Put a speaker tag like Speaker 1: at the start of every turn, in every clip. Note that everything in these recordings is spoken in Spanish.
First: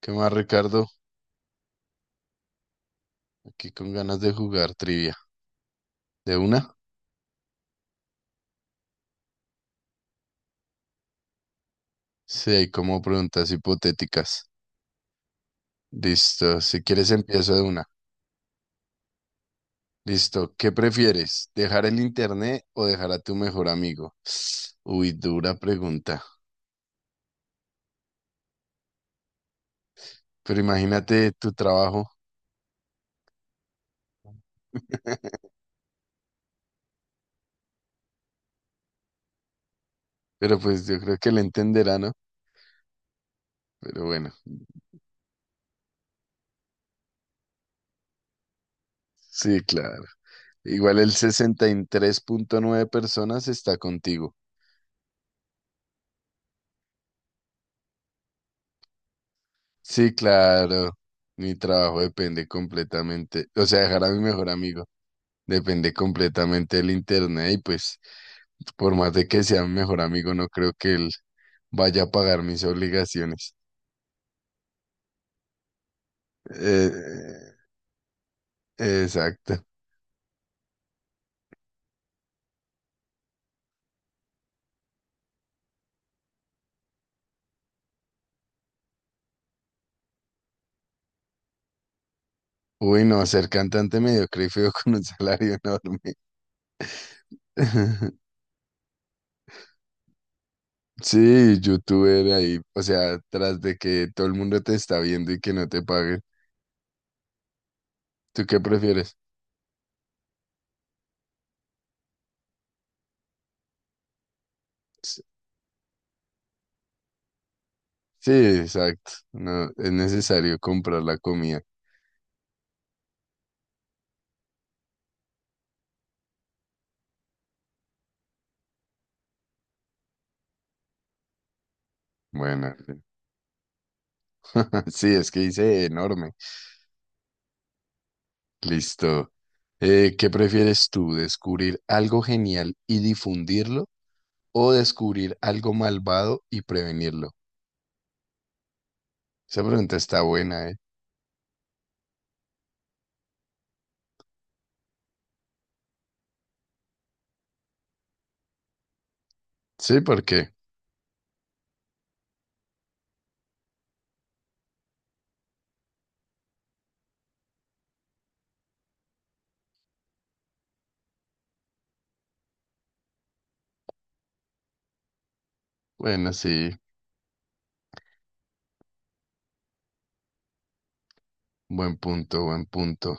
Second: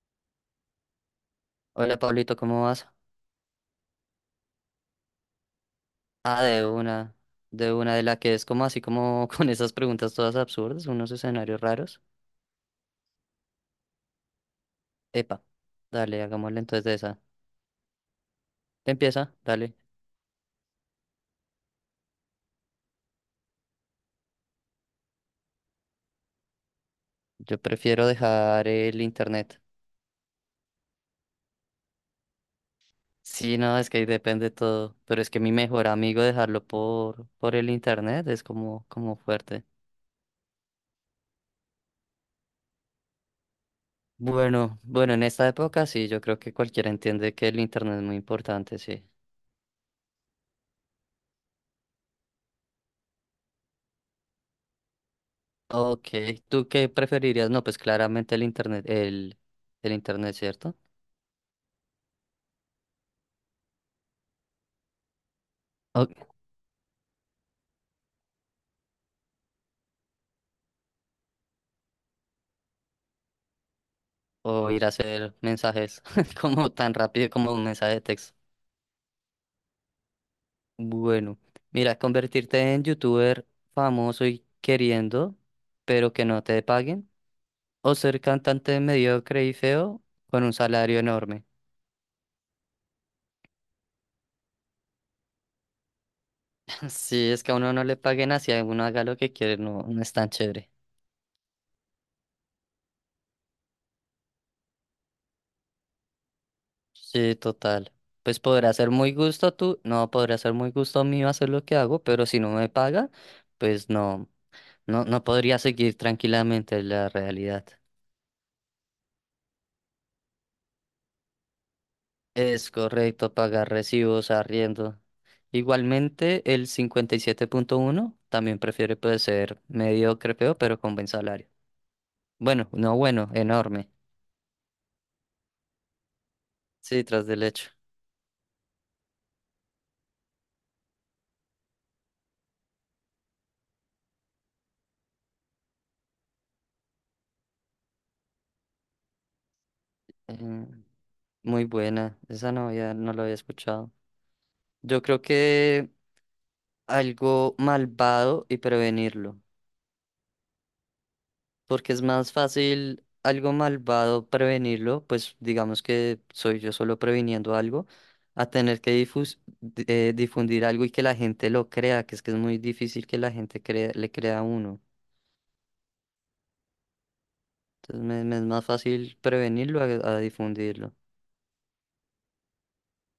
Speaker 1: ¿Qué más, Ricardo?
Speaker 2: Hola Pablito, ¿cómo vas?
Speaker 1: Aquí con ganas de jugar trivia. ¿De
Speaker 2: Ah, de
Speaker 1: una?
Speaker 2: una, de una de la que es como así como con esas preguntas todas absurdas, unos escenarios raros.
Speaker 1: Sí, hay como preguntas hipotéticas.
Speaker 2: Epa, dale,
Speaker 1: Listo,
Speaker 2: hagámosle
Speaker 1: si
Speaker 2: entonces de
Speaker 1: quieres
Speaker 2: esa.
Speaker 1: empiezo de una.
Speaker 2: Empieza, dale.
Speaker 1: Listo, ¿qué prefieres? ¿Dejar el internet o dejar a tu mejor amigo? Uy, dura pregunta.
Speaker 2: Yo prefiero dejar el internet.
Speaker 1: Pero imagínate tu trabajo.
Speaker 2: Sí, no, es que ahí depende todo, pero es que mi mejor amigo dejarlo por el internet es como, como fuerte.
Speaker 1: Pero pues yo creo que le entenderá, ¿no? Pero bueno,
Speaker 2: Bueno, bueno, en esta época sí, yo creo que cualquiera entiende que el internet es muy importante, sí.
Speaker 1: sí, claro. Igual el 63,9 personas está contigo.
Speaker 2: Ok, ¿tú qué preferirías? No, pues claramente el
Speaker 1: Sí,
Speaker 2: internet, ¿cierto?
Speaker 1: claro. Mi trabajo depende completamente, o sea, dejar a mi mejor amigo depende
Speaker 2: O,
Speaker 1: completamente del internet y pues por más de que sea mi mejor amigo, no creo que él vaya a pagar mis obligaciones.
Speaker 2: o ir a hacer mensajes como tan rápido
Speaker 1: Eh,
Speaker 2: como un mensaje de texto.
Speaker 1: exacto.
Speaker 2: Bueno, mira, convertirte en youtuber famoso y queriendo, pero que no te paguen, o ser cantante mediocre y feo con un salario enorme.
Speaker 1: Uy, no, ser cantante mediocre y feo con un salario enorme.
Speaker 2: Si es que a uno no le paguen así, a uno haga lo que quiere, no, no es tan chévere.
Speaker 1: Sí, youtuber ahí, o sea, tras de que todo el mundo te está viendo y que no te paguen.
Speaker 2: Sí, total. Pues
Speaker 1: ¿Tú qué
Speaker 2: podrá ser muy
Speaker 1: prefieres?
Speaker 2: gusto tú, no podrá ser muy gusto mío hacer lo que hago, pero si no me paga, pues no, no, no podría seguir tranquilamente la realidad.
Speaker 1: Sí, exacto. No, es necesario comprar la comida.
Speaker 2: Es correcto pagar recibos, arriendo. Igualmente, el 57,1 también prefiere pues, ser mediocre, feo, pero con buen salario. Bueno,
Speaker 1: Bueno,
Speaker 2: no bueno, enorme.
Speaker 1: sí, es que hice enorme.
Speaker 2: Sí, tras del hecho.
Speaker 1: Listo. ¿Qué prefieres tú, descubrir algo genial y difundirlo o descubrir algo malvado y prevenirlo? Esa pregunta está
Speaker 2: Eh,
Speaker 1: buena, ¿eh?
Speaker 2: Muy buena. Esa no había, no la había escuchado. Yo creo que algo malvado y prevenirlo,
Speaker 1: Sí, ¿por qué?
Speaker 2: porque es más fácil algo malvado prevenirlo, pues digamos que soy yo solo previniendo algo, a tener que difundir algo y que la gente lo crea, que es muy difícil que la gente le crea a uno.
Speaker 1: Bueno, sí,
Speaker 2: Entonces me es más fácil prevenirlo a difundirlo.
Speaker 1: buen punto, buen punto.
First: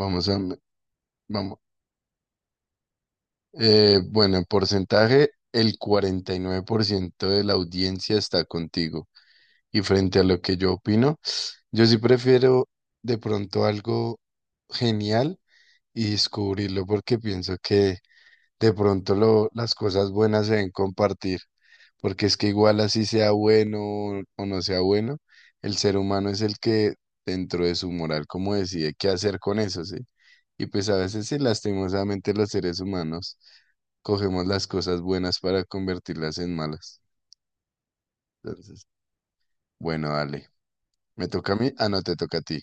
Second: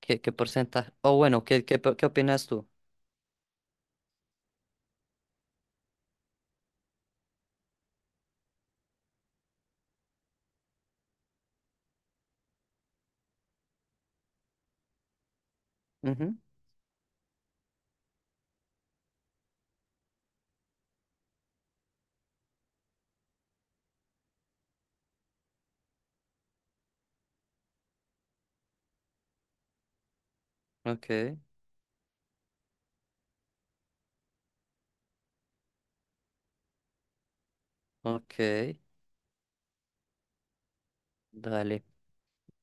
Speaker 2: ¿Qué, qué
Speaker 1: a,
Speaker 2: porcentaje? O bueno,
Speaker 1: vamos.
Speaker 2: ¿qué, qué, qué opinas tú?
Speaker 1: Bueno, en porcentaje, el 49% de la audiencia está contigo. Y frente a lo que yo opino, yo sí prefiero de pronto algo genial y
Speaker 2: Ujú.
Speaker 1: descubrirlo porque pienso que de pronto las cosas buenas se deben compartir, porque es que igual así sea bueno o no sea bueno, el ser humano es el que dentro de su moral como decide qué hacer con eso, ¿sí? Y pues a
Speaker 2: Ok,
Speaker 1: veces sí, lastimosamente los seres humanos cogemos las cosas buenas para convertirlas en malas.
Speaker 2: ok,
Speaker 1: Entonces, bueno, dale. ¿Me toca a mí?
Speaker 2: dale.
Speaker 1: Ah, no, te toca a ti.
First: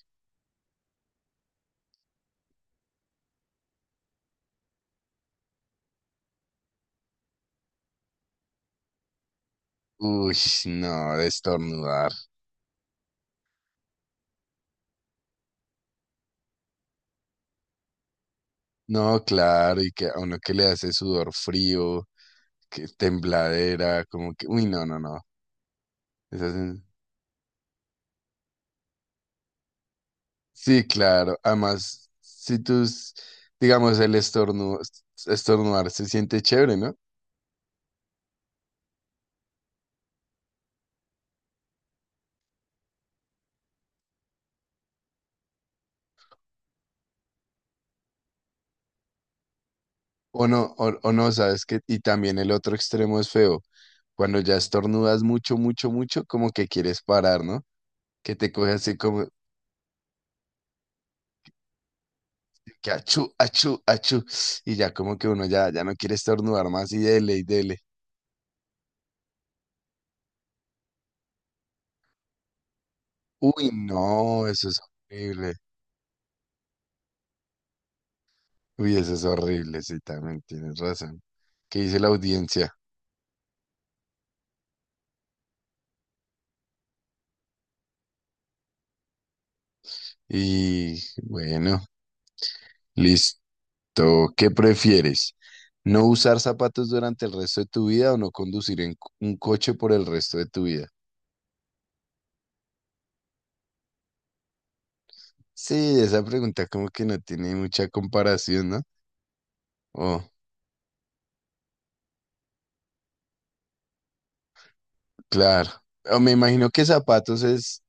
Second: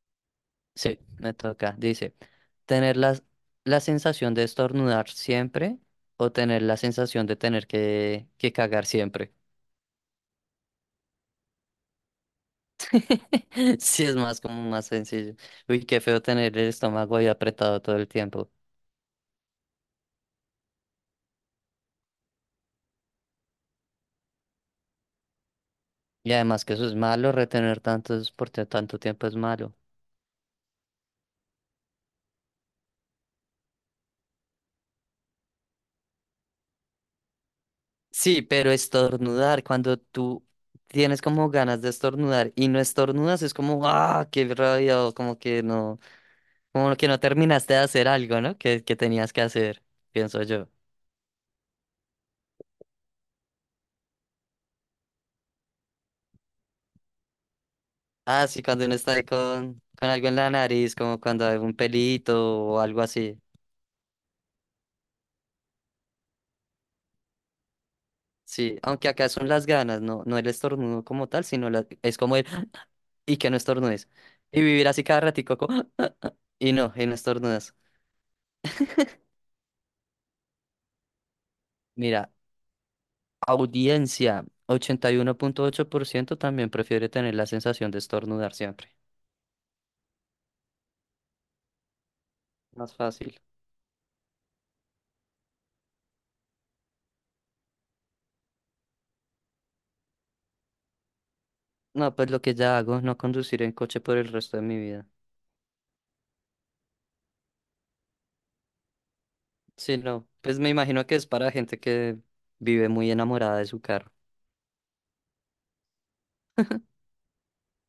Speaker 2: Sí, me toca. Dice, tener la sensación de estornudar siempre o tener la sensación de tener que cagar siempre.
Speaker 1: Uy, no, de estornudar.
Speaker 2: Sí, es más como más sencillo. Uy, qué feo tener el estómago ahí apretado todo el tiempo.
Speaker 1: No, claro, y que a uno que le hace sudor frío, que tembladera, como que, uy, no, no, no.
Speaker 2: Y
Speaker 1: Esas
Speaker 2: además que
Speaker 1: sen-
Speaker 2: eso es malo, retener tantos tanto tiempo es malo.
Speaker 1: Sí, claro. Además, si tú, s- digamos, estornudar se siente chévere, ¿no?
Speaker 2: Sí, pero estornudar, cuando tú tienes como ganas de estornudar y no estornudas, es como, ah, qué rabia, o como que no. Como que no terminaste de hacer algo, ¿no? Que tenías que hacer, pienso
Speaker 1: O
Speaker 2: yo.
Speaker 1: no, o no, sabes que, y también el otro extremo es feo. Cuando ya estornudas mucho, mucho, mucho, como que quieres parar, ¿no? Que
Speaker 2: Ah,
Speaker 1: te
Speaker 2: sí,
Speaker 1: coge
Speaker 2: cuando uno
Speaker 1: así
Speaker 2: está ahí
Speaker 1: como
Speaker 2: con algo en la nariz, como cuando hay un pelito o
Speaker 1: que
Speaker 2: algo
Speaker 1: achú,
Speaker 2: así.
Speaker 1: achú, achú. Y ya como que uno ya no quiere estornudar más y dele y dele.
Speaker 2: Sí, aunque acá son las ganas, no, no el estornudo como tal, sino es como el y que no
Speaker 1: Uy,
Speaker 2: estornudes.
Speaker 1: no,
Speaker 2: Y
Speaker 1: eso es
Speaker 2: vivir así cada
Speaker 1: horrible.
Speaker 2: ratico como y no estornudas.
Speaker 1: Uy, eso es horrible, sí, también tienes razón. ¿Qué dice la
Speaker 2: Mira,
Speaker 1: audiencia?
Speaker 2: audiencia, 81.8% también prefiere tener la sensación de estornudar siempre.
Speaker 1: Y bueno,
Speaker 2: Más
Speaker 1: listo.
Speaker 2: fácil.
Speaker 1: ¿Qué prefieres? ¿No usar zapatos durante el resto de tu vida o no conducir en un coche por el resto de tu vida?
Speaker 2: No, pues lo que ya hago, no conducir en coche por el resto de mi vida.
Speaker 1: Sí, esa pregunta como que no tiene mucha comparación, ¿no?
Speaker 2: Sí,
Speaker 1: Oh,
Speaker 2: no, pues me imagino que es para gente que vive muy enamorada de su carro.
Speaker 1: claro. O me imagino que zapatos es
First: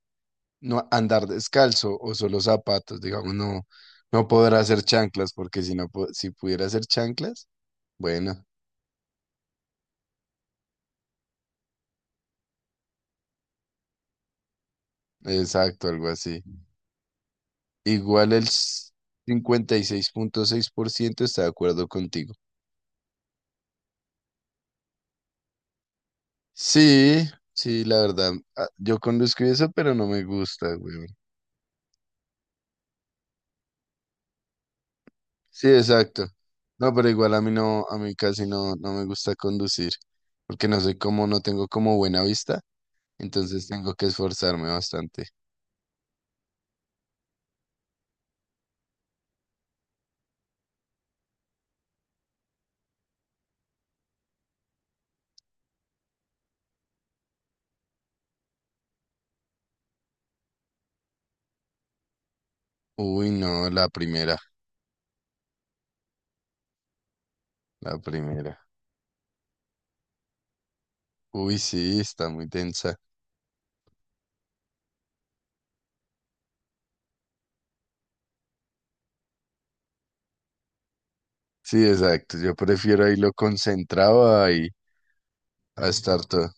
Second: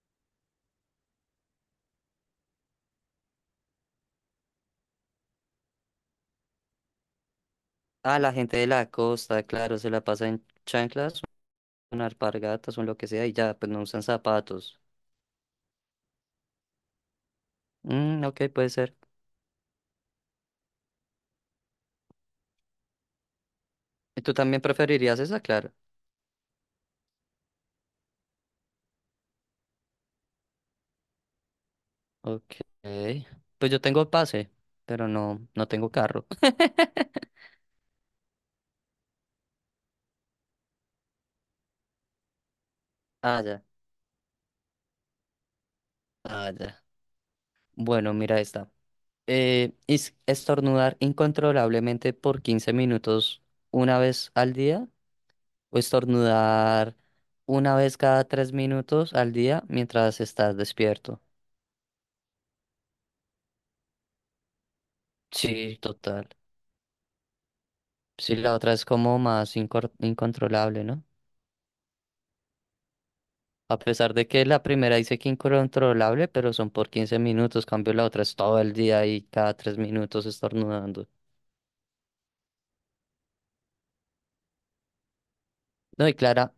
Speaker 1: no andar descalzo o solo zapatos, digamos, no, no podrá hacer chanclas, porque si no, si pudiera hacer chanclas,
Speaker 2: Ah, la
Speaker 1: bueno,
Speaker 2: gente de la costa, claro, se la pasa en chanclas, en alpargatas o en lo que sea y ya, pues no usan zapatos.
Speaker 1: exacto, algo así.
Speaker 2: Mm,
Speaker 1: Igual
Speaker 2: ok, puede ser.
Speaker 1: cincuenta y seis punto seis por ciento está de acuerdo contigo.
Speaker 2: ¿Y tú también preferirías esa, claro?
Speaker 1: Sí, sí, la verdad, ah, yo conduzco y eso, pero no me gusta, güey.
Speaker 2: Ok. Pues yo tengo pase, pero no,
Speaker 1: Sí,
Speaker 2: no tengo
Speaker 1: exacto.
Speaker 2: carro.
Speaker 1: No, pero igual a mí no, a mí casi no, no me gusta conducir, porque no sé cómo, no tengo como buena vista,
Speaker 2: Ah, ya,
Speaker 1: entonces tengo que esforzarme bastante.
Speaker 2: ah, ya. Bueno, mira esta. Estornudar incontrolablemente por 15 minutos una vez al día o estornudar una vez cada 3 minutos al día mientras estás despierto.
Speaker 1: Uy, no, la primera,
Speaker 2: Sí, total.
Speaker 1: la
Speaker 2: Sí, la
Speaker 1: primera.
Speaker 2: otra es como más incontrolable, ¿no?
Speaker 1: Uy, sí, está muy tensa.
Speaker 2: A pesar de que la primera dice que incontrolable, pero son por 15 minutos, cambio la otra es todo el día y cada 3 minutos estornudando.
Speaker 1: Sí, exacto. Yo prefiero ahí lo concentrado ahí a
Speaker 2: No, y
Speaker 1: estar todo.
Speaker 2: clara,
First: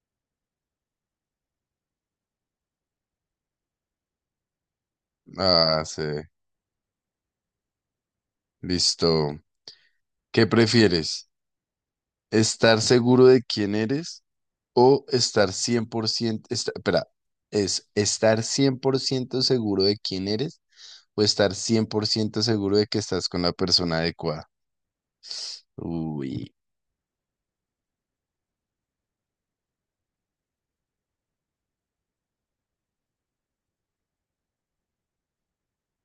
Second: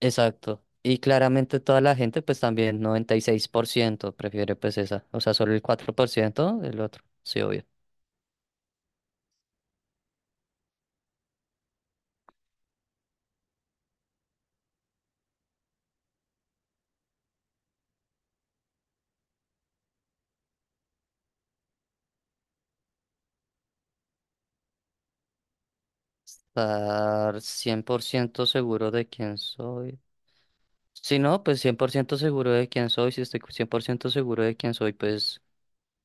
Speaker 2: exacto. Y claramente toda la gente, pues también 96% prefiere pues esa. O sea, solo el
Speaker 1: Ah,
Speaker 2: cuatro
Speaker 1: sí.
Speaker 2: por ciento del otro. Sí, obvio.
Speaker 1: Listo. ¿Qué prefieres? ¿Estar seguro de quién eres o estar 100%, espera, es estar 100% seguro de quién eres o estar 100% seguro de que estás con la persona adecuada? Uy.
Speaker 2: Estar 100% seguro de quién soy. Si no, pues 100% seguro de quién soy. Si estoy 100% seguro de quién soy, pues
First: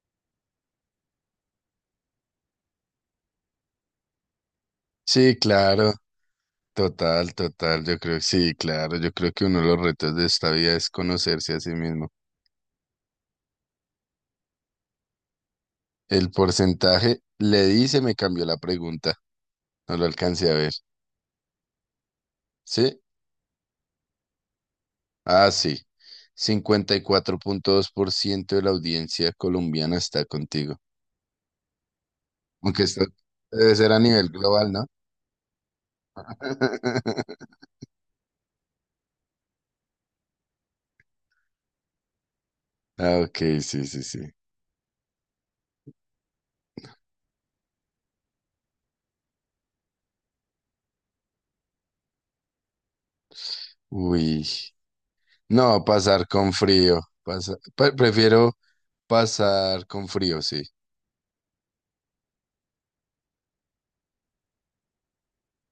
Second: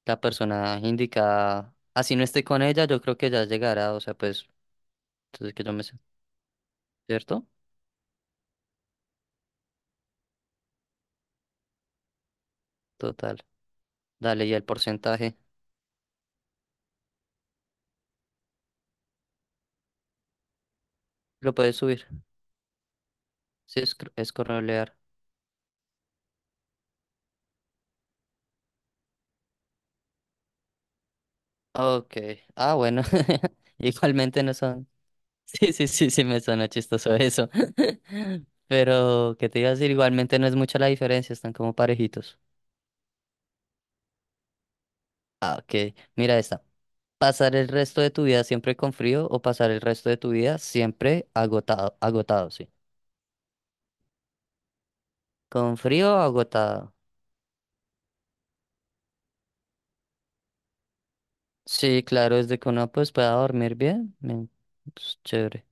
Speaker 2: la persona indicada, así no esté con ella, yo creo que ya llegará. O sea, pues,
Speaker 1: Sí,
Speaker 2: entonces que yo me
Speaker 1: claro.
Speaker 2: sé,
Speaker 1: Total,
Speaker 2: ¿cierto?
Speaker 1: total, yo creo que sí, claro, yo creo que uno de los retos de esta vida es conocerse a sí mismo.
Speaker 2: Total. Dale, y el porcentaje
Speaker 1: El porcentaje, le di, se me cambió la pregunta, no lo alcancé a ver.
Speaker 2: lo puedes subir.
Speaker 1: ¿Sí?
Speaker 2: Sí, es correlear.
Speaker 1: Ah, sí. 54,2% de la audiencia colombiana está contigo.
Speaker 2: Ok. Ah,
Speaker 1: Aunque
Speaker 2: bueno.
Speaker 1: esto debe ser a nivel
Speaker 2: Igualmente no
Speaker 1: global, ¿no?
Speaker 2: son. Sí, sí, sí, sí, me suena chistoso eso. Pero, ¿qué te iba a decir? Igualmente no es mucha la diferencia, están como parejitos.
Speaker 1: Ah, ok, sí, sí, sí.
Speaker 2: Ah, ok. Mira esta. ¿Pasar el resto de tu vida siempre con frío o pasar el resto de tu vida siempre agotado? Agotado, sí.
Speaker 1: Uy,
Speaker 2: ¿Con
Speaker 1: no,
Speaker 2: frío o
Speaker 1: pasar con
Speaker 2: agotado?
Speaker 1: frío. Prefiero pasar con frío, sí.
Speaker 2: Sí, claro, desde que uno pues pueda dormir bien. Men, pues, chévere.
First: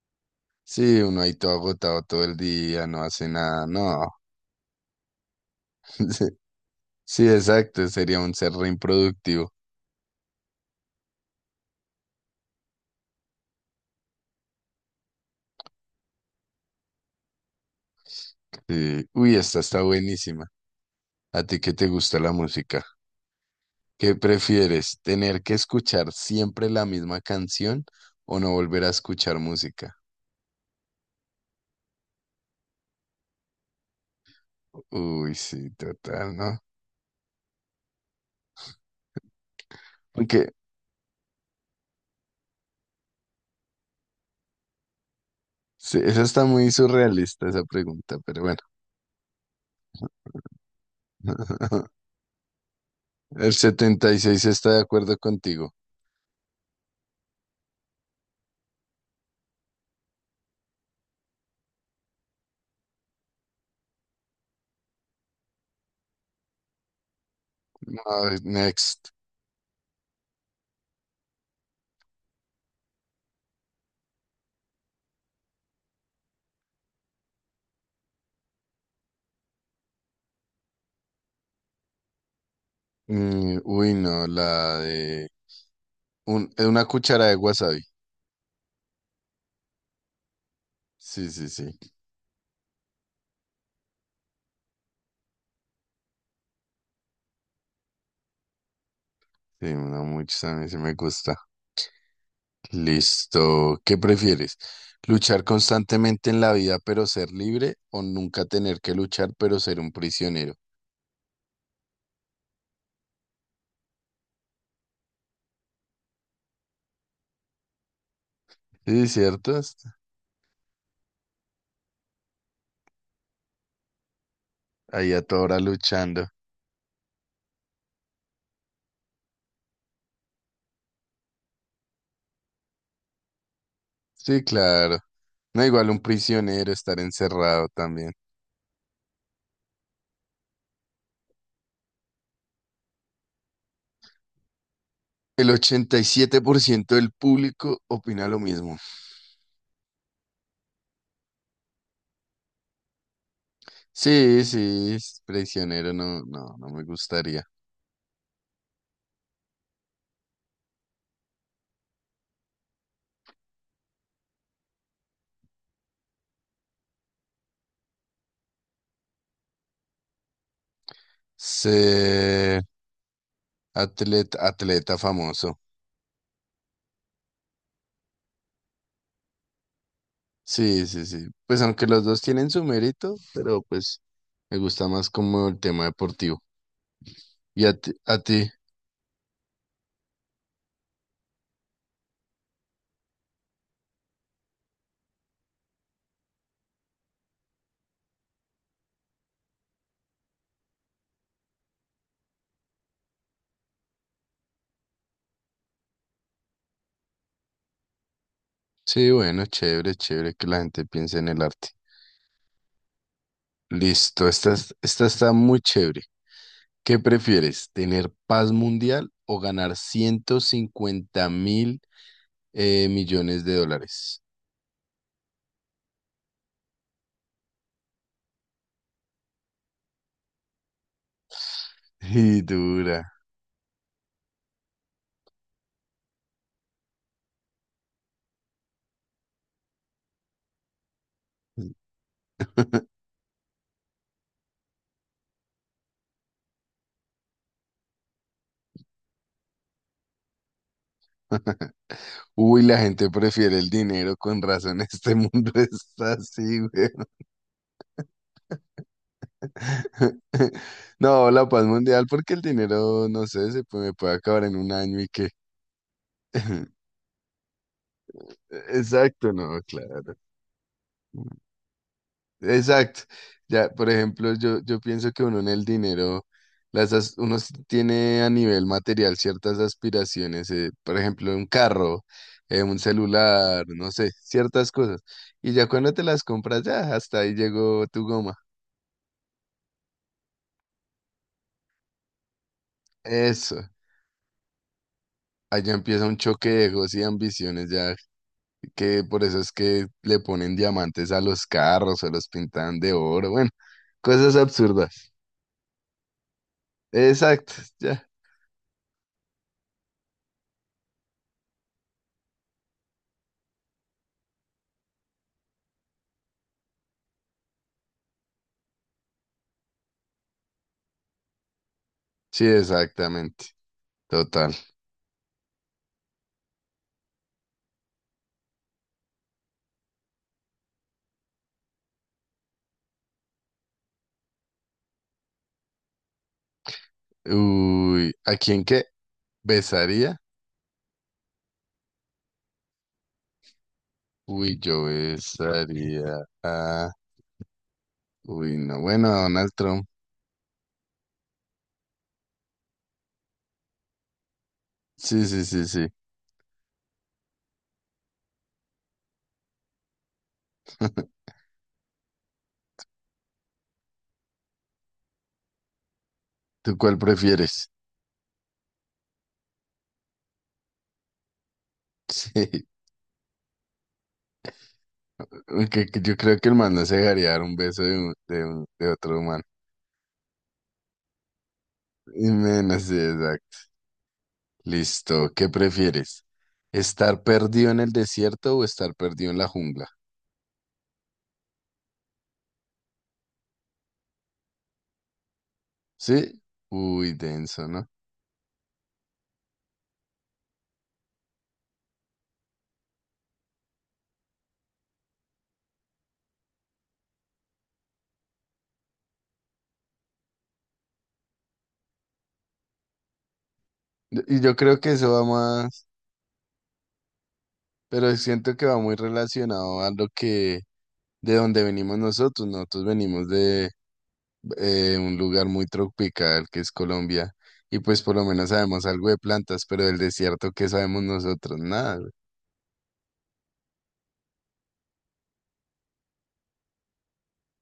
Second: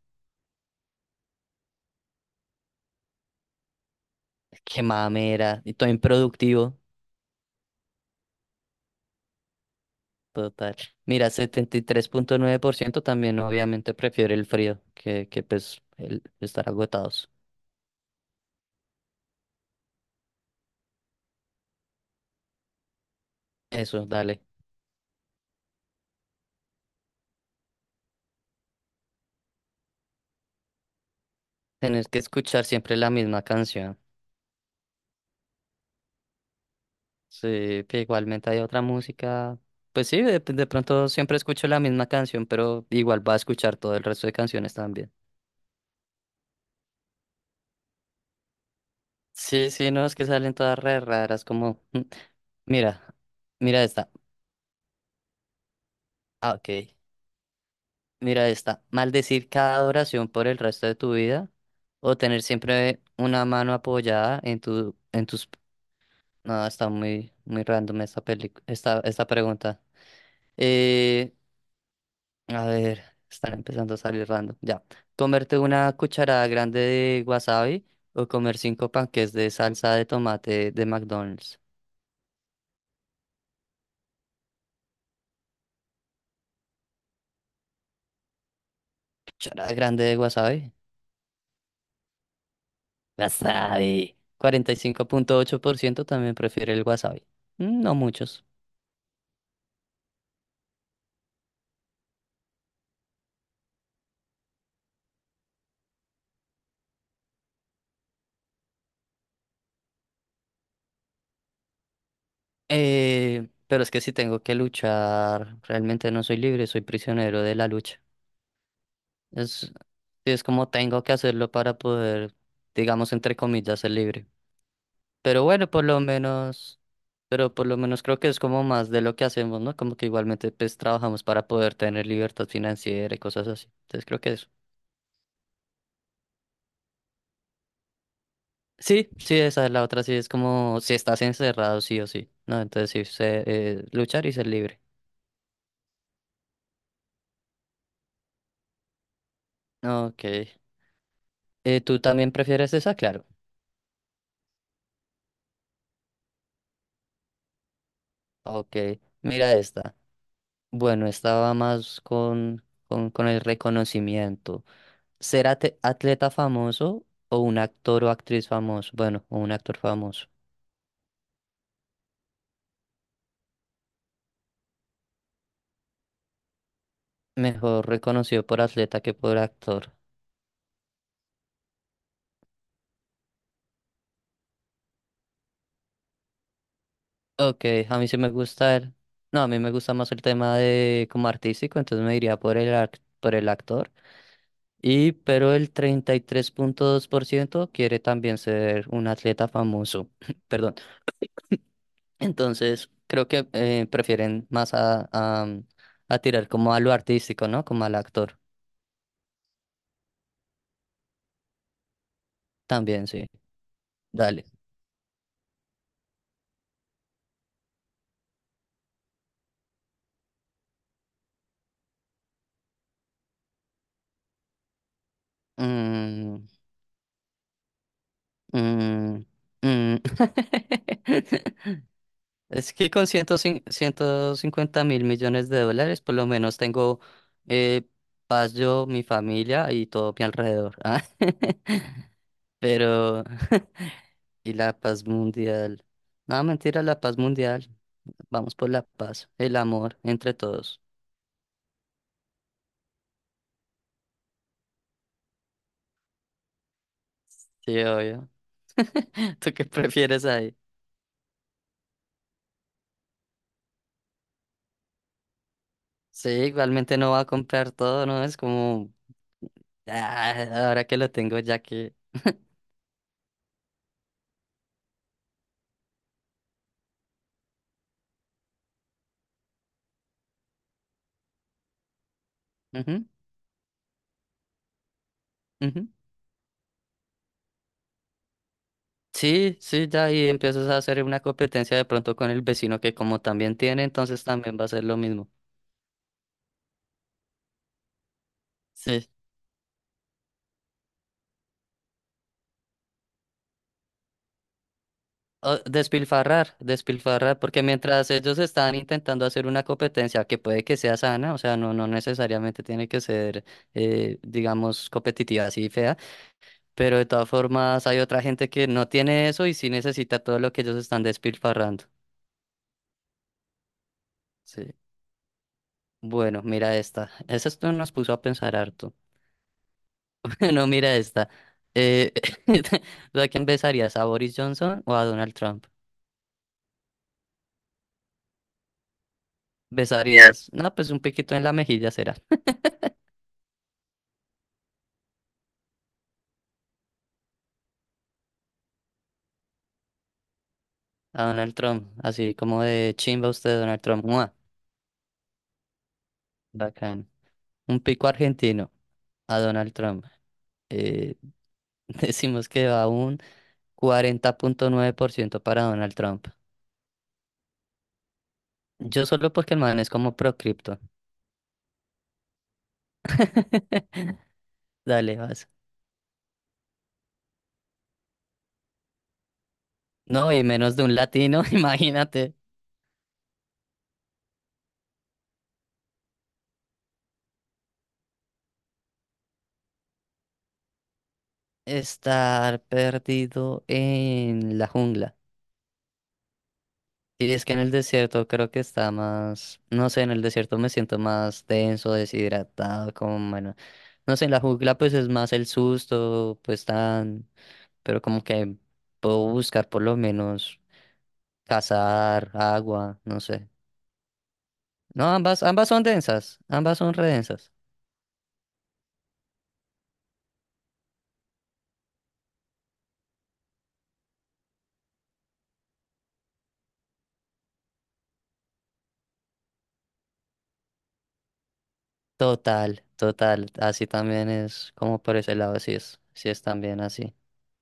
Speaker 1: Sí, uno ahí todo agotado todo el día, no hace nada, no.
Speaker 2: Qué mamera. Y todo
Speaker 1: Sí,
Speaker 2: improductivo.
Speaker 1: sí, exacto, sería un ser re improductivo.
Speaker 2: Total. Mira, 73,9% también obviamente prefiere el frío que pues el estar agotados.
Speaker 1: Sí. Uy, esta está buenísima. ¿A ti qué te gusta la música?
Speaker 2: Eso,
Speaker 1: ¿Qué
Speaker 2: dale.
Speaker 1: prefieres? ¿Tener que escuchar siempre la misma canción o no volver a escuchar música?
Speaker 2: Tienes que escuchar siempre la misma canción.
Speaker 1: Uy, sí, total, ¿no?
Speaker 2: Sí, que igualmente hay otra música. Pues sí,
Speaker 1: Aunque
Speaker 2: de pronto siempre escucho la misma canción, pero igual va a escuchar todo el resto de canciones también.
Speaker 1: sí, esa está muy surrealista, esa pregunta, pero bueno.
Speaker 2: Sí, sí, no, es que salen todas re raras, como, mm, mira,
Speaker 1: El
Speaker 2: mira
Speaker 1: setenta
Speaker 2: esta,
Speaker 1: y seis está de acuerdo contigo.
Speaker 2: ah, ok, mira esta, maldecir cada oración por el resto de tu vida, o tener siempre una mano apoyada en tu, en tus, no, está muy, muy random esta
Speaker 1: No,
Speaker 2: película, esta,
Speaker 1: next.
Speaker 2: esta pregunta. Eh, A ver, están empezando a salir random. Ya. Comerte una cucharada grande de wasabi o comer cinco panques de salsa de tomate de McDonald's.
Speaker 1: Uy, no, la de una cuchara de wasabi.
Speaker 2: Cucharada grande de wasabi.
Speaker 1: Sí, sí, sí.
Speaker 2: Wasabi. 45,8% también prefiere el wasabi. Mm, no muchos.
Speaker 1: Sí, una mucho también sí me gusta. Listo. ¿Qué prefieres? ¿Luchar constantemente en la vida pero ser libre o nunca tener que luchar pero ser un prisionero?
Speaker 2: Pero es que si tengo que luchar, realmente no soy libre, soy prisionero de la lucha.
Speaker 1: Sí, cierto.
Speaker 2: Sí, es como tengo que hacerlo para poder, digamos, entre comillas, ser libre.
Speaker 1: Ahí a toda
Speaker 2: Pero
Speaker 1: hora
Speaker 2: bueno, por lo
Speaker 1: luchando.
Speaker 2: menos, pero por lo menos creo que es como más de lo que hacemos, ¿no? Como que igualmente pues trabajamos para poder tener libertad financiera y cosas así. Entonces creo que
Speaker 1: Sí,
Speaker 2: eso.
Speaker 1: claro. No igual un prisionero estar encerrado también.
Speaker 2: Sí, sí, esa es la otra, sí, es como si estás encerrado, sí o sí, ¿no? Entonces sí, sé, luchar y ser libre.
Speaker 1: El 87% del público opina lo mismo.
Speaker 2: Ok. ¿Tú también prefieres esa? Claro.
Speaker 1: Sí, sí, es prisionero no, no, no me gustaría.
Speaker 2: Ok, mira esta. Bueno, esta va más con el reconocimiento. ¿Ser atleta famoso o un actor o actriz famoso? Bueno, o un actor famoso.
Speaker 1: Sí. Atleta, atleta famoso.
Speaker 2: Mejor reconocido por atleta que por actor.
Speaker 1: Sí, sí, sí. Pues aunque los dos tienen su mérito, pero pues me gusta más como el tema deportivo.
Speaker 2: Ok,
Speaker 1: ¿Y a ti?
Speaker 2: a mí
Speaker 1: ¿A
Speaker 2: sí me
Speaker 1: ti?
Speaker 2: gusta el... No, a mí me gusta más el tema de como artístico, entonces me diría por el, por el actor. Y pero el 33,2% quiere también ser un atleta famoso. Perdón. Entonces, creo que prefieren más mm, a tirar como a lo artístico, ¿no? Como al actor.
Speaker 1: Sí, bueno, chévere, chévere que la gente piense en el arte.
Speaker 2: También, sí.
Speaker 1: Listo,
Speaker 2: Dale.
Speaker 1: esta, esta está muy chévere. ¿Qué prefieres, tener paz mundial o ganar 150 mil millones de dólares?
Speaker 2: Mm, mm, mm.
Speaker 1: Y
Speaker 2: Es que
Speaker 1: dura.
Speaker 2: con $150.000.000.000, por lo menos tengo eh, paz yo, mi familia y todo mi alrededor. Ah, pero, y la paz mundial. No, mentira, la paz mundial. Vamos por la paz, el amor entre todos.
Speaker 1: Uy, la gente prefiere el dinero, con razón. Este mundo está así, güey.
Speaker 2: Sí, obvio. ¿Tú qué prefieres ahí?
Speaker 1: No, la paz mundial, porque el dinero, no sé, se puede, me puede acabar en un año y qué.
Speaker 2: Sí, igualmente no va a comprar todo, ¿no? Es como,
Speaker 1: Exacto, no, claro.
Speaker 2: ah, ahora que lo tengo, ya que...
Speaker 1: Exacto. Ya, por ejemplo, yo pienso que uno en el dinero, uno tiene a nivel material ciertas aspiraciones, por ejemplo, un carro, un
Speaker 2: Ujú,
Speaker 1: celular, no sé, ciertas cosas. Y ya
Speaker 2: ujú.
Speaker 1: cuando te las compras, ya hasta ahí llegó tu goma.
Speaker 2: Sí, sí, ya ahí empiezas a hacer una competencia de pronto con el vecino que como también
Speaker 1: Eso.
Speaker 2: tiene, entonces también va a ser lo mismo.
Speaker 1: Allá empieza un choque de egos y ambiciones ya que
Speaker 2: Sí.
Speaker 1: por eso es que le ponen diamantes a los carros o los pintan de oro, bueno, cosas absurdas.
Speaker 2: O despilfarrar, despilfarrar,
Speaker 1: Exacto,
Speaker 2: porque
Speaker 1: ya.
Speaker 2: mientras ellos están intentando hacer una competencia que puede que sea sana, o sea, no, no necesariamente tiene que ser, digamos, competitiva así fea, pero de todas formas hay otra gente que no tiene eso y sí necesita todo lo que ellos están despilfarrando.
Speaker 1: Sí, exactamente. Total.
Speaker 2: Sí. Bueno, mira esta. Esa esto nos puso a pensar harto. No, mira esta. Eh, ¿tú a quién besarías? ¿A Boris Johnson o a Donald Trump?
Speaker 1: Uy, ¿a quién qué? ¿Besaría?
Speaker 2: Besarías, no, pues un piquito en la mejilla será.
Speaker 1: Uy, yo besaría a... Uy, no, bueno, a Donald Trump.
Speaker 2: A Donald Trump, así como de chimba usted, Donald Trump. ¡Mua!
Speaker 1: Sí, sí, sí, sí.
Speaker 2: Bacán. Un pico argentino a Donald Trump. Eh, decimos que va un 40.9% para Donald Trump.
Speaker 1: ¿Tú cuál prefieres?
Speaker 2: Yo solo porque el man es como pro cripto.
Speaker 1: Sí,
Speaker 2: Dale, vas.
Speaker 1: aunque que yo creo que el man no se dejaría dar un beso de otro humano.
Speaker 2: No, y menos de un latino,
Speaker 1: Y
Speaker 2: imagínate.
Speaker 1: menos, sí, exacto. Listo, ¿qué prefieres? ¿Estar perdido en el desierto o estar perdido en la jungla?
Speaker 2: Estar perdido en la jungla.
Speaker 1: ¿Sí? Uy,
Speaker 2: Y es que en
Speaker 1: denso,
Speaker 2: el
Speaker 1: ¿no?
Speaker 2: desierto creo que está más, no sé, en el desierto me siento más tenso, deshidratado, como bueno, no sé, en la jungla pues es más el susto, pues tan, pero como que puedo buscar por lo menos cazar, agua, no sé.
Speaker 1: Y yo creo que
Speaker 2: No,
Speaker 1: eso va
Speaker 2: ambas, ambas son
Speaker 1: más,
Speaker 2: densas, ambas son redensas.
Speaker 1: pero siento que va muy relacionado a lo que, de donde venimos nosotros, ¿no? Nosotros venimos de un lugar muy tropical que es Colombia, y pues por lo menos sabemos algo de plantas, pero del desierto, ¿qué sabemos nosotros? Nada, güey.
Speaker 2: Total, total, así también es, como por ese lado, sí es también así.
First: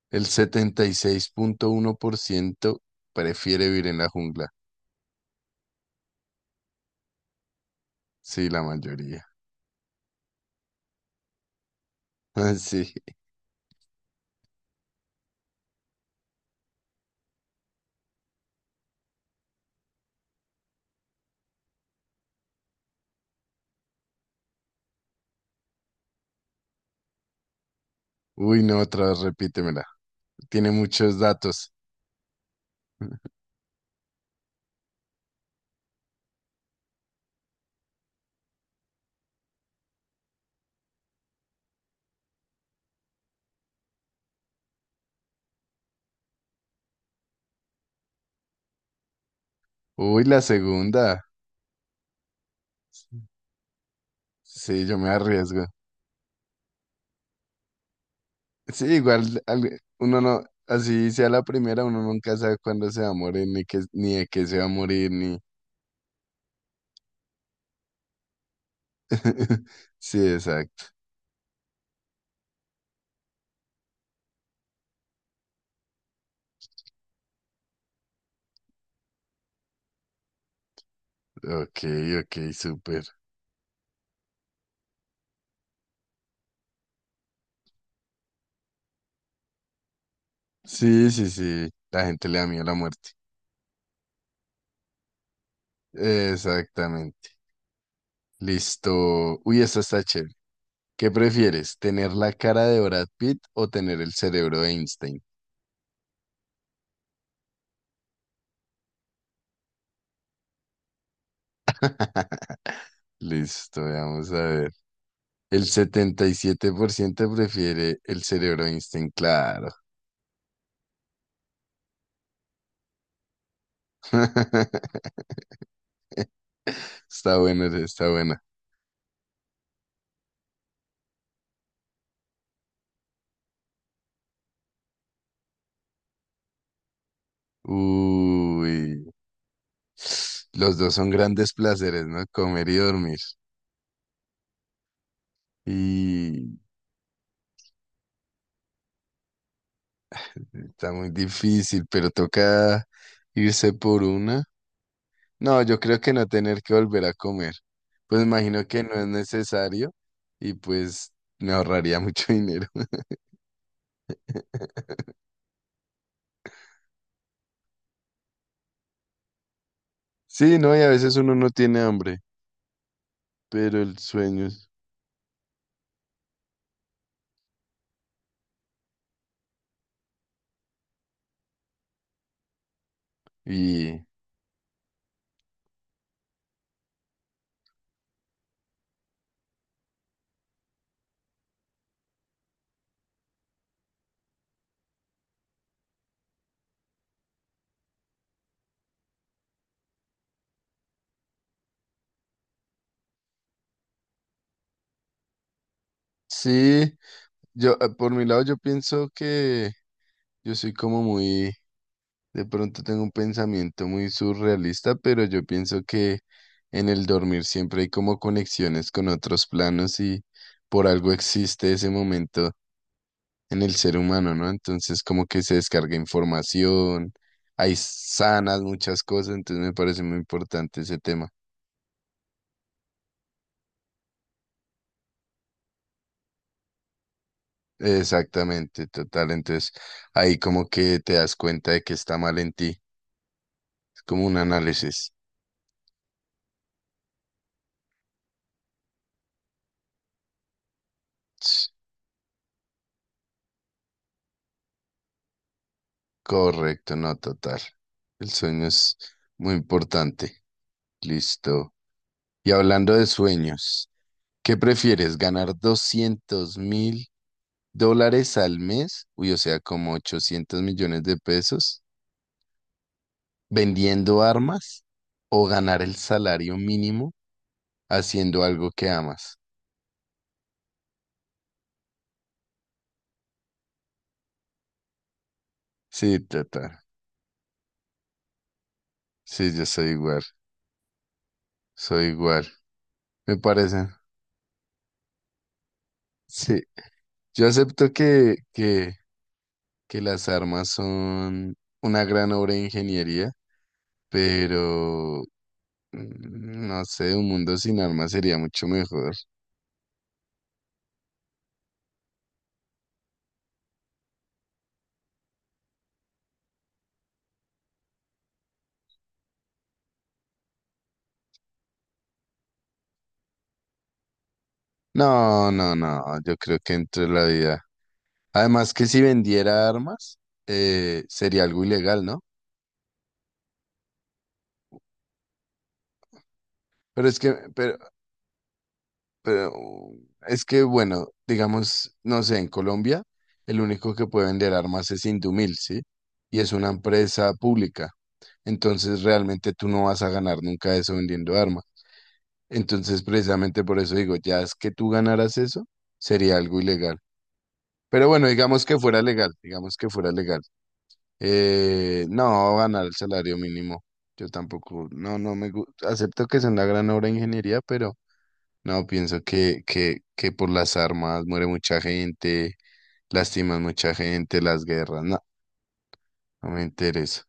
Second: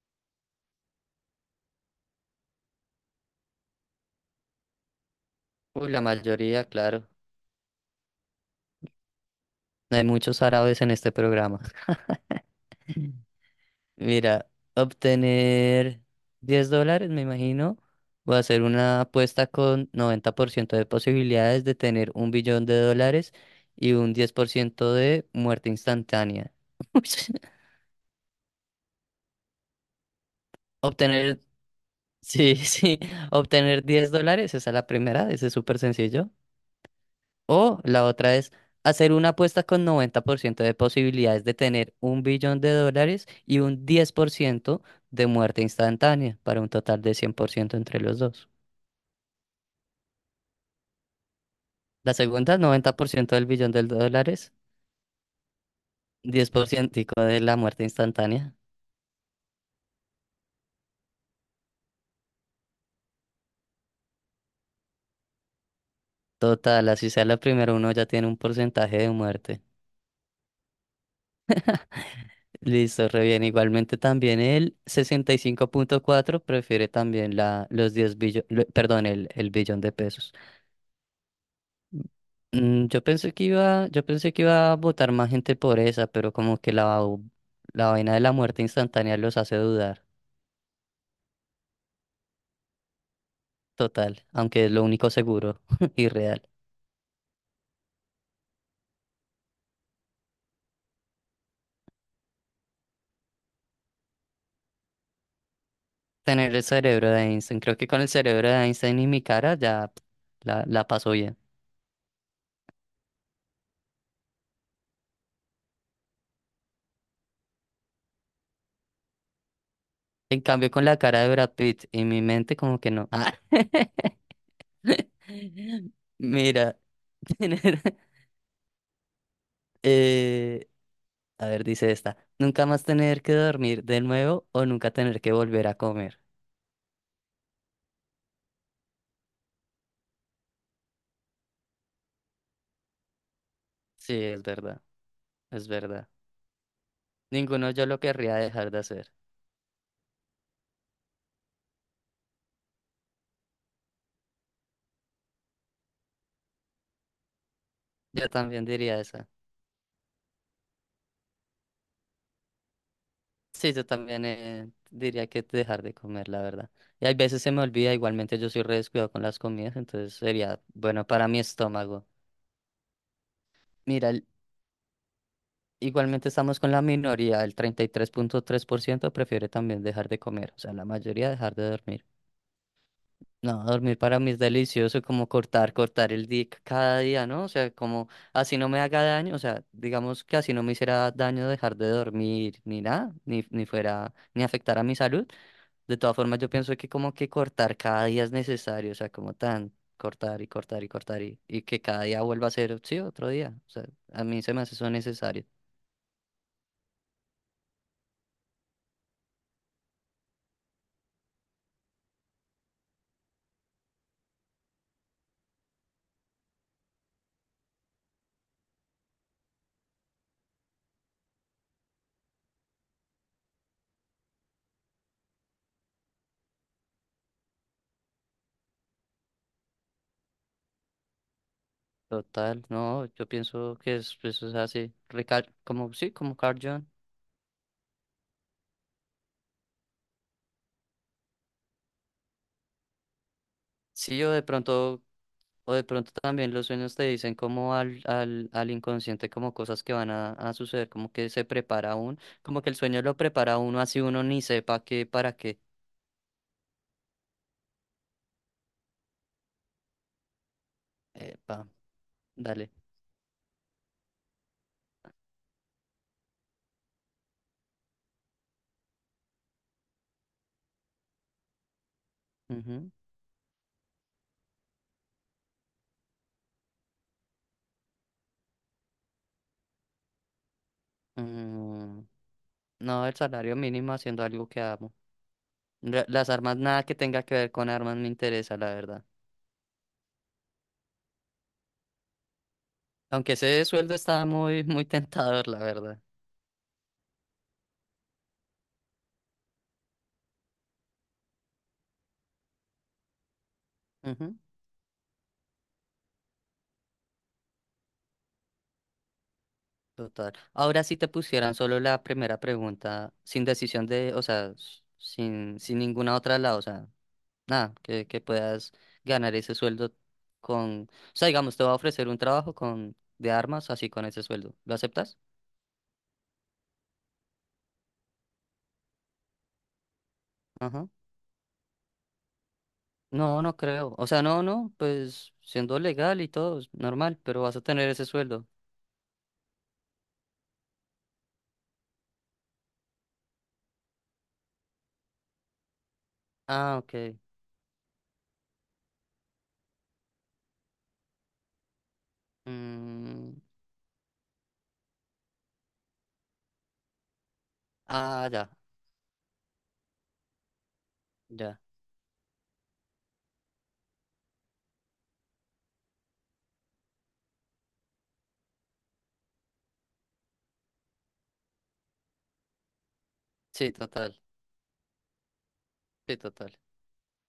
Speaker 1: El 76,1% prefiere vivir en la jungla.
Speaker 2: Uy, la mayoría, claro.
Speaker 1: Sí, la mayoría.
Speaker 2: Hay muchos árabes en este programa.
Speaker 1: Sí.
Speaker 2: Mira, obtener $10, me imagino, o hacer una apuesta con 90% de posibilidades de tener un billón de dólares y un 10% de muerte instantánea.
Speaker 1: Uy, no, otra vez repítemela. Tiene muchos
Speaker 2: Obtener,
Speaker 1: datos.
Speaker 2: sí, sí, obtener 10 dólares, esa es la primera, ese es súper sencillo. O la otra es hacer una apuesta con 90% de posibilidades de tener un billón de dólares y un 10% de muerte instantánea para un total de 100% entre los dos.
Speaker 1: Uy, la segunda.
Speaker 2: La segunda, 90% del billón de dólares,
Speaker 1: Sí, yo me arriesgo.
Speaker 2: 10% de la muerte instantánea.
Speaker 1: Sí, igual uno no, así sea la primera, uno nunca sabe cuándo se va a morir, ni qué, ni de qué se va a morir, ni.
Speaker 2: Total, así sea la primera, uno ya tiene un porcentaje de muerte.
Speaker 1: Sí, exacto.
Speaker 2: Listo, re bien. Igualmente también el 65,4 prefiere también los 10 billones, perdón, el billón de pesos.
Speaker 1: Ok, ok, súper.
Speaker 2: Yo pensé que iba a votar más gente por esa, pero como que la vaina de la muerte instantánea los hace dudar.
Speaker 1: Sí, sí, sí. La gente le da miedo a la muerte.
Speaker 2: Total, aunque es lo único seguro y real.
Speaker 1: Exactamente. Listo. Uy, esta está chévere. ¿Qué prefieres? ¿Tener la cara de Brad Pitt o tener el cerebro de Einstein?
Speaker 2: Tener el cerebro de Einstein. Creo que con el cerebro de Einstein y mi cara ya pf, la paso bien.
Speaker 1: Listo, vamos a ver. El 77% prefiere el cerebro de Einstein, claro.
Speaker 2: En cambio, con la cara de Brad Pitt y mi mente, como que no. Ah. Mira,
Speaker 1: Está bueno,
Speaker 2: tener.
Speaker 1: está buena.
Speaker 2: eh, a ver, dice esta. Nunca más tener que dormir de nuevo o nunca tener que volver a comer.
Speaker 1: Uy. Los dos son grandes placeres, ¿no? Comer y dormir.
Speaker 2: Sí, es verdad. Es verdad.
Speaker 1: Y
Speaker 2: Ninguno yo lo querría dejar de hacer.
Speaker 1: está muy difícil, pero toca irse por una. No, yo creo que no tener que volver a comer. Pues
Speaker 2: Yo también
Speaker 1: imagino que no
Speaker 2: diría
Speaker 1: es
Speaker 2: esa.
Speaker 1: necesario y pues me ahorraría mucho dinero.
Speaker 2: Sí, yo también diría que dejar de comer, la verdad. Y hay veces se me olvida, igualmente yo soy re descuidado con las comidas, entonces
Speaker 1: Sí,
Speaker 2: sería
Speaker 1: no, y a
Speaker 2: bueno
Speaker 1: veces
Speaker 2: para
Speaker 1: uno
Speaker 2: mi
Speaker 1: no tiene
Speaker 2: estómago.
Speaker 1: hambre, pero el
Speaker 2: Mira, el-
Speaker 1: sueño
Speaker 2: Igualmente estamos con la minoría, el treinta y tres punto tres por ciento prefiere también dejar de comer, o sea, la mayoría dejar de dormir. No, dormir
Speaker 1: y
Speaker 2: para mí es delicioso, como cortar el día cada día, ¿no? O sea, como así no me haga daño, o sea, digamos que así no me hiciera daño dejar de dormir ni nada, ni fuera, ni afectar a mi salud. De todas formas, yo pienso que como que cortar cada día es necesario, o sea, como tan cortar y cortar y cortar y que cada día vuelva a ser, sí, otro día. O sea, a mí se me hace eso necesario.
Speaker 1: sí, yo por mi lado yo pienso que yo soy como muy, de pronto tengo un pensamiento muy surrealista, pero yo pienso que en el dormir siempre hay como conexiones con otros planos y por algo existe ese momento en el ser humano, ¿no? Entonces como que se descarga información, hay sanas muchas cosas, entonces me parece muy importante ese tema.
Speaker 2: Total, no, yo pienso que eso es así, como, sí, como Carl Jung.
Speaker 1: Exactamente, total. Entonces ahí como que te das cuenta de que está mal en ti. Es
Speaker 2: Sí,
Speaker 1: como
Speaker 2: yo
Speaker 1: un
Speaker 2: de pronto.
Speaker 1: análisis.
Speaker 2: O de pronto también los sueños te dicen como al inconsciente, como cosas que van a suceder, como que se
Speaker 1: Ts-
Speaker 2: prepara uno, como que el sueño lo prepara a uno así uno ni sepa qué, para qué.
Speaker 1: Correcto, no, total. El sueño es muy importante.
Speaker 2: Epa,
Speaker 1: Listo. Y
Speaker 2: dale.
Speaker 1: hablando de sueños, ¿qué prefieres? ¿Ganar $200.000 al mes? Uy, o sea, como 800 millones de pesos,
Speaker 2: Ujú.
Speaker 1: vendiendo armas o ganar el salario mínimo haciendo algo que amas.
Speaker 2: Mm, no, el salario mínimo haciendo algo que amo.
Speaker 1: Sí,
Speaker 2: Las armas,
Speaker 1: total.
Speaker 2: nada que tenga que ver con armas me interesa, la verdad.
Speaker 1: Sí, yo soy igual. Soy igual.
Speaker 2: Aunque
Speaker 1: Me
Speaker 2: ese
Speaker 1: parece.
Speaker 2: sueldo está muy, muy tentador, la verdad.
Speaker 1: Sí. Yo acepto que, las armas son una gran obra de ingeniería,
Speaker 2: Ujú.
Speaker 1: pero no sé, un mundo sin armas sería mucho mejor.
Speaker 2: Total. Ahora si te pusieran solo la primera pregunta, sin decisión de, o sea, sin ninguna otra al lado, o sea, nada, que puedas ganar ese sueldo con, o sea, digamos, te va a ofrecer un trabajo con de armas así con ese sueldo. ¿Lo aceptas?
Speaker 1: No, no, no. Yo creo que entre la vida. Además que si vendiera armas,
Speaker 2: Ajá.
Speaker 1: sería algo ilegal, ¿no?
Speaker 2: No, no creo. O sea, no, pues siendo legal y todo, es
Speaker 1: Pero es
Speaker 2: normal,
Speaker 1: que,
Speaker 2: pero vas a
Speaker 1: pero,
Speaker 2: tener ese sueldo.
Speaker 1: Pero es que, bueno, digamos, no sé, en Colombia el único que puede vender armas es Indumil, ¿sí? Y es una
Speaker 2: Ah, ok.
Speaker 1: empresa pública. Entonces realmente tú no vas a ganar nunca eso vendiendo armas. Entonces
Speaker 2: Mm,
Speaker 1: precisamente por eso digo, ya es que tú ganaras eso, sería algo ilegal. Pero bueno,
Speaker 2: ah, ya,
Speaker 1: digamos que fuera legal, digamos que fuera legal.
Speaker 2: ya.
Speaker 1: No, ganar el salario mínimo. Yo tampoco, no, no me gusta. Acepto que es una gran obra de ingeniería, pero... No, pienso que, por las armas muere mucha gente, lastiman
Speaker 2: Sí,
Speaker 1: mucha
Speaker 2: total,
Speaker 1: gente, las guerras, no,
Speaker 2: sí,
Speaker 1: no
Speaker 2: total.
Speaker 1: me interesa.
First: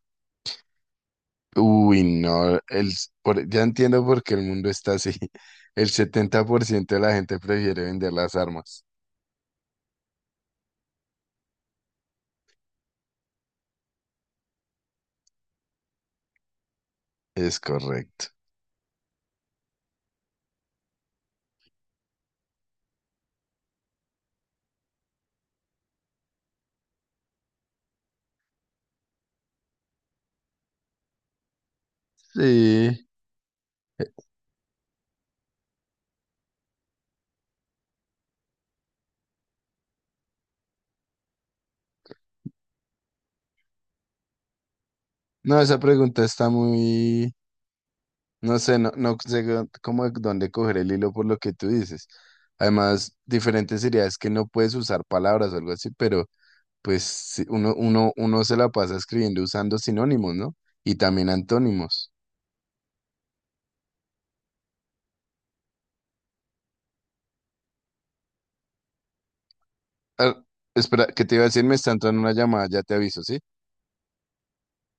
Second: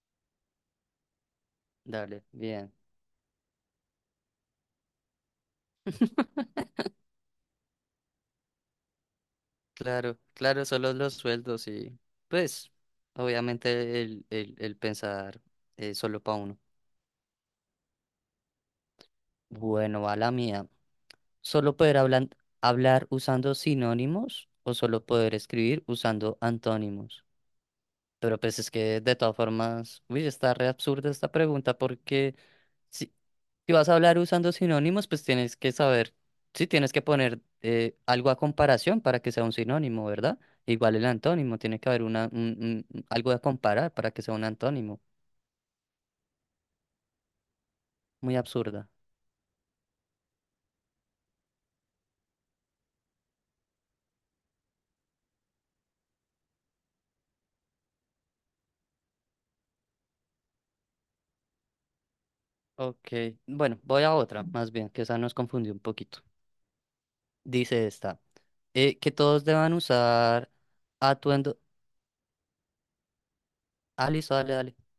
Speaker 1: Uy,
Speaker 2: Dale,
Speaker 1: no,
Speaker 2: bien.
Speaker 1: ya entiendo por qué el mundo está así. El setenta por ciento de la gente prefiere vender las armas.
Speaker 2: Claro, claro, solo los sueldos y pues obviamente el pensar solo para uno.
Speaker 1: Es correcto.
Speaker 2: Bueno, va la mía. ¿Solo poder hablar usando sinónimos o solo poder escribir usando antónimos? Pero pues es que de todas formas, uy, está re absurda esta pregunta porque
Speaker 1: Sí.
Speaker 2: si, si vas a
Speaker 1: eh,
Speaker 2: hablar usando sinónimos, pues tienes que saber, sí, tienes que poner algo a comparación para que sea un sinónimo, ¿verdad? Igual el antónimo, tiene que haber algo a comparar para que sea un antónimo.
Speaker 1: No, esa pregunta está muy,
Speaker 2: Muy
Speaker 1: no sé,
Speaker 2: absurda.
Speaker 1: no, no sé cómo, dónde coger el hilo por lo que tú dices. Además, diferente sería es que no puedes usar palabras o algo así, pero... pues sí, uno se la pasa escribiendo usando sinónimos, ¿no? Y también antónimos.
Speaker 2: Ok, bueno, voy a otra, más bien, que esa nos confundió un poquito. Dice esta, que todos deban
Speaker 1: Ah,
Speaker 2: usar
Speaker 1: espera, ¿qué te iba a
Speaker 2: atuendo.
Speaker 1: decir? Me está entrando una llamada, ya te aviso, ¿sí?
Speaker 2: Ah, listo, dale, dale.